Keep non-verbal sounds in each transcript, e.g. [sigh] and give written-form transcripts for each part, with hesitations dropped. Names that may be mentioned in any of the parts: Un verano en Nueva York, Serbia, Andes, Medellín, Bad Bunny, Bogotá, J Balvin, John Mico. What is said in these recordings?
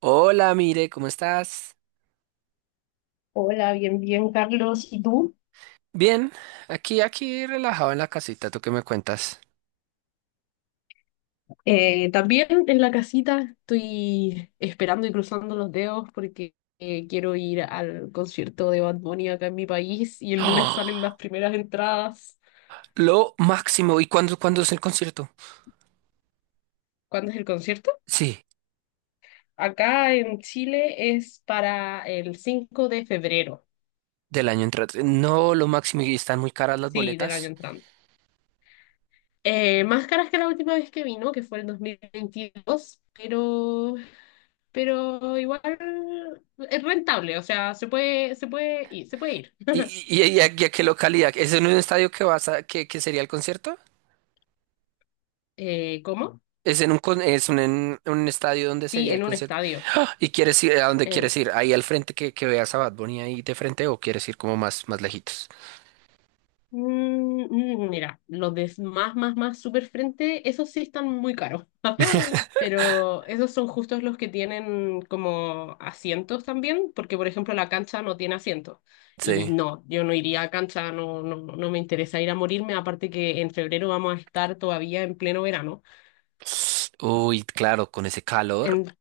Hola, mire, ¿cómo estás? Hola, bien, bien, Carlos. ¿Y tú? Bien, aquí, relajado en la casita, ¿tú qué me cuentas? También en la casita estoy esperando y cruzando los dedos porque quiero ir al concierto de Bad Bunny acá en mi país y el lunes salen ¡Ah! las primeras entradas. Lo máximo, ¿y cuándo es el concierto? ¿Cuándo es el concierto? Sí, Acá en Chile es para el 5 de febrero, del año entrante. No, lo máximo, y están muy caras las sí, del año boletas. entrante. Más caras que la última vez que vino, que fue el 2022, pero igual es rentable, o sea, se puede ir, se puede ir. ¿Y, y a qué localidad? ¿Es en un estadio que vas a, que sería el concierto? ¿Cómo? ¿Es en un estadio donde Sí, sería el en un concierto? estadio. ¿Y quieres ir a dónde quieres En... ir? ¿Ahí al frente que veas a Bad Bunny ahí de frente o quieres ir como más lejitos? Mm, mira, los de más super frente, esos sí están muy caros. [laughs] Pero esos son justos los que tienen como asientos también, porque por ejemplo la cancha no tiene asientos. Y Sí. no, yo no iría a cancha, no, no, no me interesa ir a morirme, aparte que en febrero vamos a estar todavía en pleno verano. Uy, claro, con ese calor. En-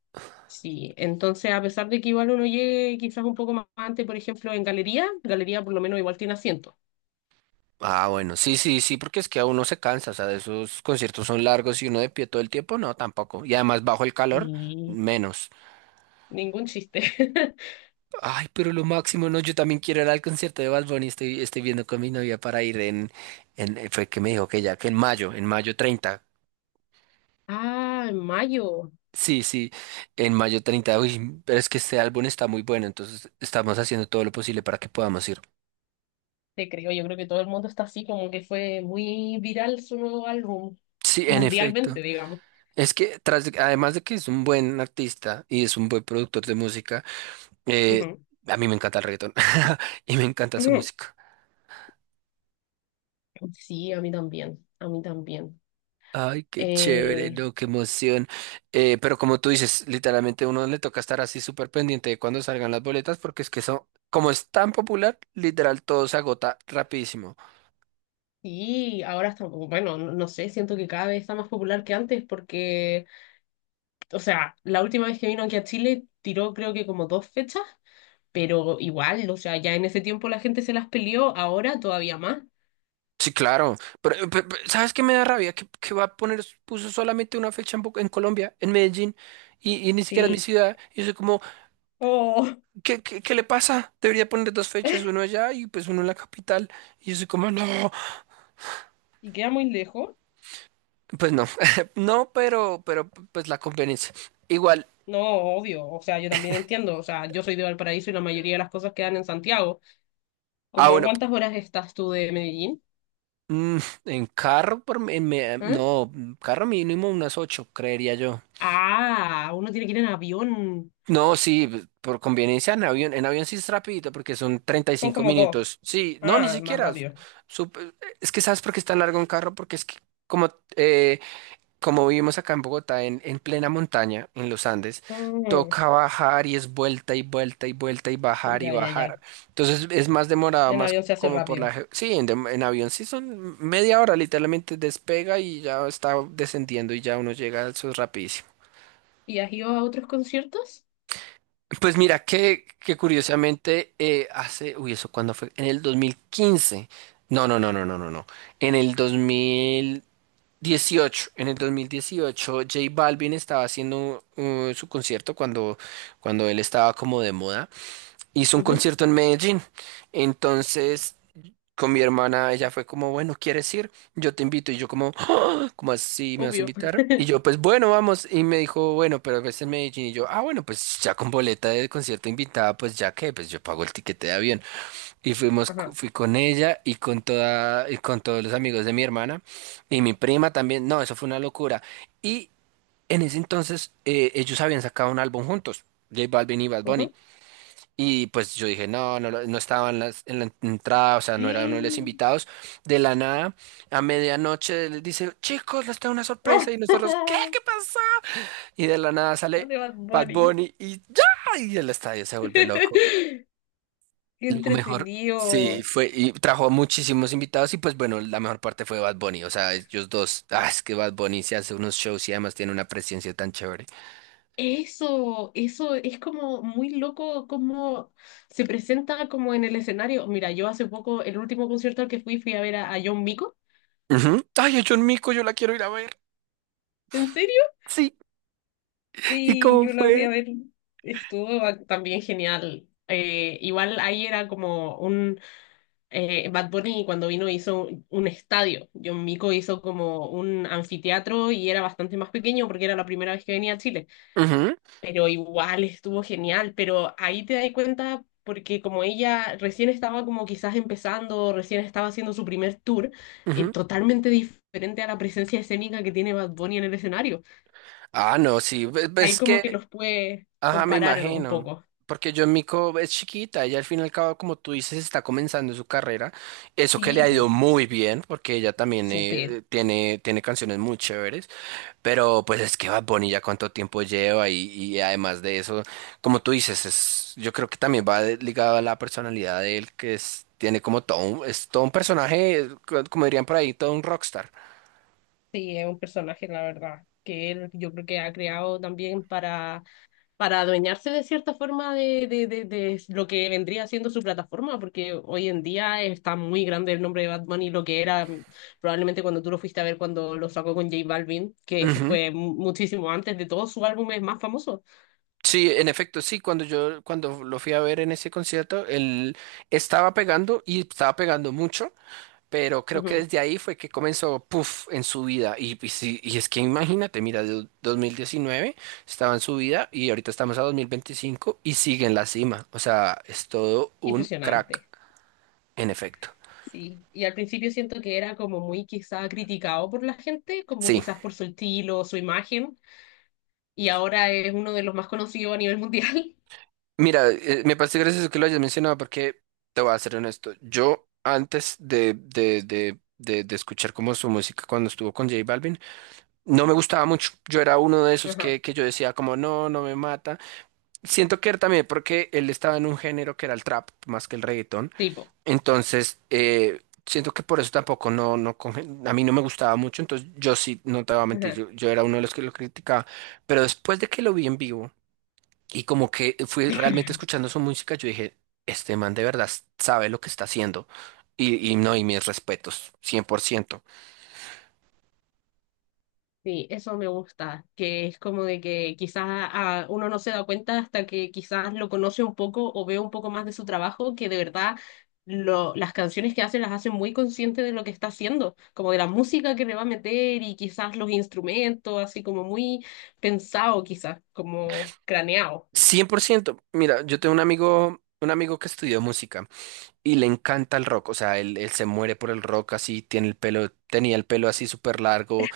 sí, entonces a pesar de que igual uno llegue quizás un poco más antes, por ejemplo, en galería, galería por lo menos igual tiene asientos. Ah, bueno, sí, sí, sí, porque es que a uno se cansa, o sea, esos conciertos son largos y uno de pie todo el tiempo, no, tampoco. Y además bajo el calor, Sí, menos. ningún chiste. [laughs] Ay, pero lo máximo, no, yo también quiero ir al concierto de Bad Bunny, estoy viendo con mi novia para ir fue que me dijo que ya, que en mayo treinta. Ah, en mayo, Sí, sí, en mayo 30. Uy, pero es que este álbum está muy bueno, entonces estamos haciendo todo lo posible para que podamos ir. te creo. Yo creo que todo el mundo está así, como que fue muy viral su nuevo álbum, Sí, en efecto. mundialmente, digamos. Es que además de que es un buen artista y es un buen productor de música. Eh, Ujú, a mí me encanta el reggaetón [laughs] y me encanta su ujú. música. Sí, a mí también, a mí también. Ay, qué chévere, Eh, no, qué emoción. Pero como tú dices, literalmente a uno le toca estar así súper pendiente de cuando salgan las boletas porque es que eso, como es tan popular, literal todo se agota rapidísimo. y ahora está, bueno, no sé, siento que cada vez está más popular que antes porque, o sea, la última vez que vino aquí a Chile tiró creo que como dos fechas, pero igual, o sea, ya en ese tiempo la gente se las peleó, ahora todavía más. Sí, claro. Pero, ¿sabes qué me da rabia? Que va a poner, puso solamente una fecha en, en Colombia, en Medellín, y ni siquiera en mi Sí. ciudad. Y yo soy como, Oh. ¿qué le pasa? Debería poner dos fechas, uno allá y pues uno en la capital. Y yo soy como, no. Y queda muy lejos. Pues no, [laughs] no, pero pues la conveniencia. Igual, No, obvio, o sea, yo también entiendo, o sea, yo soy de Valparaíso y la mayoría de las cosas quedan en Santiago. ah, ¿Cómo a bueno, cuántas horas estás tú de Medellín? mm, en carro, ¿Eh? no, carro mínimo unas ocho, creería yo. Ah, uno tiene que ir en avión. No, sí, por conveniencia en avión sí es rapidito porque son treinta y Son cinco como dos. minutos. Sí, no, ni Ah, más siquiera. rápido. sup- es que sabes por qué es tan largo un carro, porque es que como eh, como vivimos acá en Bogotá, en plena montaña, en los Andes, Mm, toca bajar y es vuelta y vuelta y vuelta y bajar y ya, ya, bajar. ya. Entonces es más demorado, En más avión se hace como rápido. Sí, en avión sí son media hora, literalmente despega y ya está descendiendo y ya uno llega, eso es rapidísimo. ¿Y has ido a otros conciertos? Pues mira que curiosamente uy, ¿eso cuándo fue? En el 2015. No, no, no, no, no, no, no. En el 2000... 18, en el 2018, J Balvin estaba haciendo su concierto cuando, cuando él estaba como de moda. Hizo un Ujú, concierto en Medellín. Entonces, con mi hermana, ella fue como, bueno, ¿quieres ir? Yo te invito. Y yo como, "Ah, ¿cómo así me vas a obvio. invitar?" Y yo, pues bueno, vamos. Y me dijo, bueno, pero es en Medellín. Y yo, ah, bueno, pues ya con boleta de concierto invitada, pues ya que, pues yo pago el tiquete de avión. Y fuimos, Ajá. fui con ella y con todos los amigos de mi hermana y mi prima también. No, eso fue una locura. Y en ese entonces ellos habían sacado un álbum juntos, J Balvin y Bad Bunny. Ujú. Y pues yo dije, no, no estaba en la entrada, o sea, no era uno de los [laughs] invitados. De la nada, a medianoche les dice, chicos, les tengo una ¡Oh! sorpresa. Y nosotros, ¿qué? ¿Qué pasó? Y de la nada [laughs] De sale Bad Bad Bunny. Bunny y ya, y el estadio se vuelve loco. [laughs] ¡Qué Lo mejor, sí, entretenido! fue, y trajo muchísimos invitados y pues bueno, la mejor parte fue Bad Bunny, o sea, ellos dos, ah, es que Bad Bunny se hace unos shows y además tiene una presencia tan chévere. Eso es como muy loco cómo se presenta como en el escenario. Mira, yo hace poco, el último concierto al que fui, fui a ver a John Mico. Ujú. Ay, a John Mico, yo la quiero ir a ver. ¿En serio? Sí, ¿y Sí, cómo yo la fui a fue? ver. También genial. Igual ahí era como un Bad Bunny cuando vino hizo un estadio. John Mico hizo como un anfiteatro y era bastante más pequeño porque era la primera vez que venía a Chile. Ujú, Pero igual estuvo genial, pero ahí te das cuenta porque como ella recién estaba como quizás empezando, recién estaba haciendo su primer tour, ujú. totalmente diferente a la presencia escénica que tiene Bad Bunny en el escenario. Ah, no, sí, Ahí ves como que que, los puede ajá, me comparar un imagino, poco. porque John Mico es chiquita, ella al fin y al cabo, como tú dices, está comenzando su carrera, eso que le ha ido Tipo, muy bien, porque ella también súper. Tiene, tiene canciones muy chéveres. Pero pues es que Bad Bunny ya cuánto tiempo lleva y además de eso, como tú dices, es, yo creo que también va ligado a la personalidad de él, que es, tiene como todo un, es todo un personaje, como dirían por ahí, todo un rockstar. Sí, es un personaje, la verdad, que él yo creo que ha creado también para adueñarse de cierta forma de lo que vendría siendo su plataforma, porque hoy en día está muy grande el nombre de Bad Bunny, lo que era probablemente cuando tú lo fuiste a ver cuando lo sacó con J Balvin, que eso Ujú. fue muchísimo antes de todos sus álbumes más famosos. Sí, en efecto, sí, cuando yo cuando lo fui a ver en ese concierto, él estaba pegando y estaba pegando mucho. Pero creo que Ujú. desde ahí fue que comenzó, puff, en su vida. Sí, es que imagínate, mira, de 2019 estaba en su vida y ahorita estamos a 2025 y sigue en la cima. O sea, es todo un Impresionante. crack, en efecto. Sí, y al principio siento que era como muy quizá criticado por la gente, como Sí, quizás por su estilo, su imagen, y ahora es uno de los más conocidos a nivel mundial. mira, me parece gracioso que lo hayas mencionado porque te voy a ser honesto. Yo antes de escuchar como su música cuando estuvo con J Balvin, no me gustaba mucho. Yo era uno de [laughs] esos Ajá, que yo decía como, no, no me mata. Siento que era también porque él estaba en un género que era el trap más que el reggaetón. tipo. Entonces, siento que por eso tampoco no, a mí no me gustaba mucho. Entonces, yo sí, no te voy a mentir, Ajá. yo era uno de los que lo criticaba. Pero después de que lo vi en vivo y como que fui [laughs] realmente escuchando su música, yo dije, este man de verdad sabe lo que está haciendo. Y no, y mis respetos, cien cien por ciento Sí, eso me gusta, que es como de que quizás ah, uno no se da cuenta hasta que quizás lo conoce un poco o ve un poco más de su trabajo, que de verdad lo, las canciones que hace las hace muy consciente de lo que está haciendo, como de la música que le va a meter y quizás los instrumentos, así como muy pensado quizás, como craneado. cien por ciento Mira, yo tengo un amigo que estudió música. Y le encanta el rock, o sea, él se muere por el rock así, tiene el pelo, tenía el pelo así súper largo,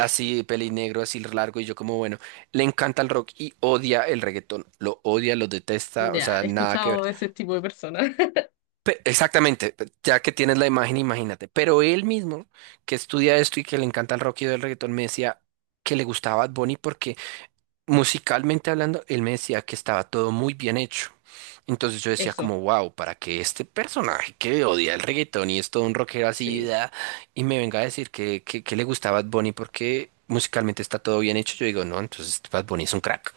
así pelinegro, así largo, y yo como, bueno, le encanta el rock y odia el reggaetón, lo odia, lo detesta, o Ya, sea, he nada que ver. escuchado a ese tipo de personas. Exactamente, ya que tienes la imagen, imagínate, pero él mismo, que estudia esto y que le encanta el rock y odia el reggaetón, me decía que le gustaba Bad Bunny porque musicalmente hablando, él me decía que estaba todo muy bien hecho. Entonces yo [laughs] decía Eso, como, wow, para que este personaje que odia el reggaetón y es todo un rockero así, sí. da, y me venga a decir que le gustaba Bad Bunny porque musicalmente está todo bien hecho, yo digo, no, entonces Bad Bunny es un crack.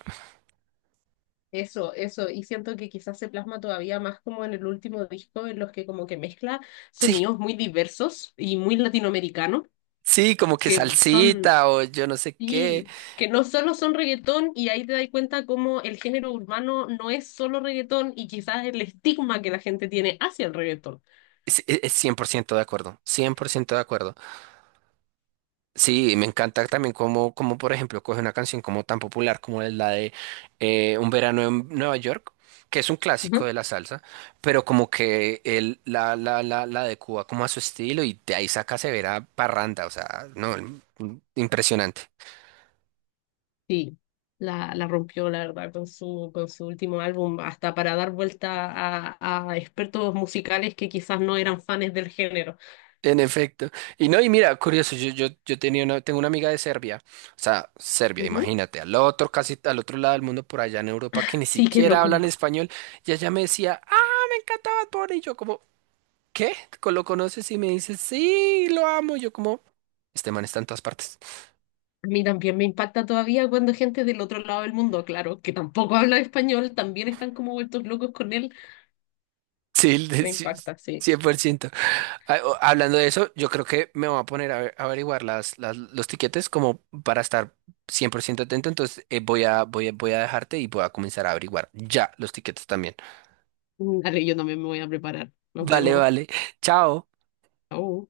Eso, y siento que quizás se plasma todavía más como en el último disco, en los que como que mezcla Sí, sonidos muy diversos y muy latinoamericanos, sí, como que que son, salsita o yo no sé qué. y que no solo son reggaetón, y ahí te das cuenta como el género urbano no es solo reggaetón, y quizás el estigma que la gente tiene hacia el reggaetón. Es 100% de acuerdo, 100% de acuerdo. Sí, me encanta también como, por ejemplo, coge una canción como tan popular como es la de Un verano en Nueva York, que es un clásico Ujú. de la salsa, pero como que él la adecua como a su estilo y de ahí saca severa parranda, o sea, no, mm, impresionante. Sí, la rompió, la verdad, con su último álbum, hasta para dar vuelta a expertos musicales que quizás no eran fans del género. En efecto. Y no, y mira, curioso, yo tenía una, tengo una amiga de Serbia, o sea, Serbia, Ujú. imagínate, al otro, casi al otro lado del mundo, por allá en Europa, que ni Sí, qué siquiera loco. hablan español, y ella me decía, ah, me encanta Bad Bunny", y yo como... ¿qué? ¿Lo conoces? Y me dice, sí, lo amo. Yo como, este man está en todas partes. [laughs] A mí también me impacta todavía cuando gente del otro lado del mundo, claro, que tampoco habla español, también están como vueltos locos con él. Sí, Me sí, impacta, sí. 100%. Ah, hablando de eso, yo creo que me voy a poner a, a averiguar las, los tiquetes como para estar 100% atento. Entonces, voy a, voy a dejarte y voy a comenzar a averiguar ya los tiquetes también. Dale, yo también me voy a preparar. Nos Vale, vemos. vale. [laughs] Chao. Chau.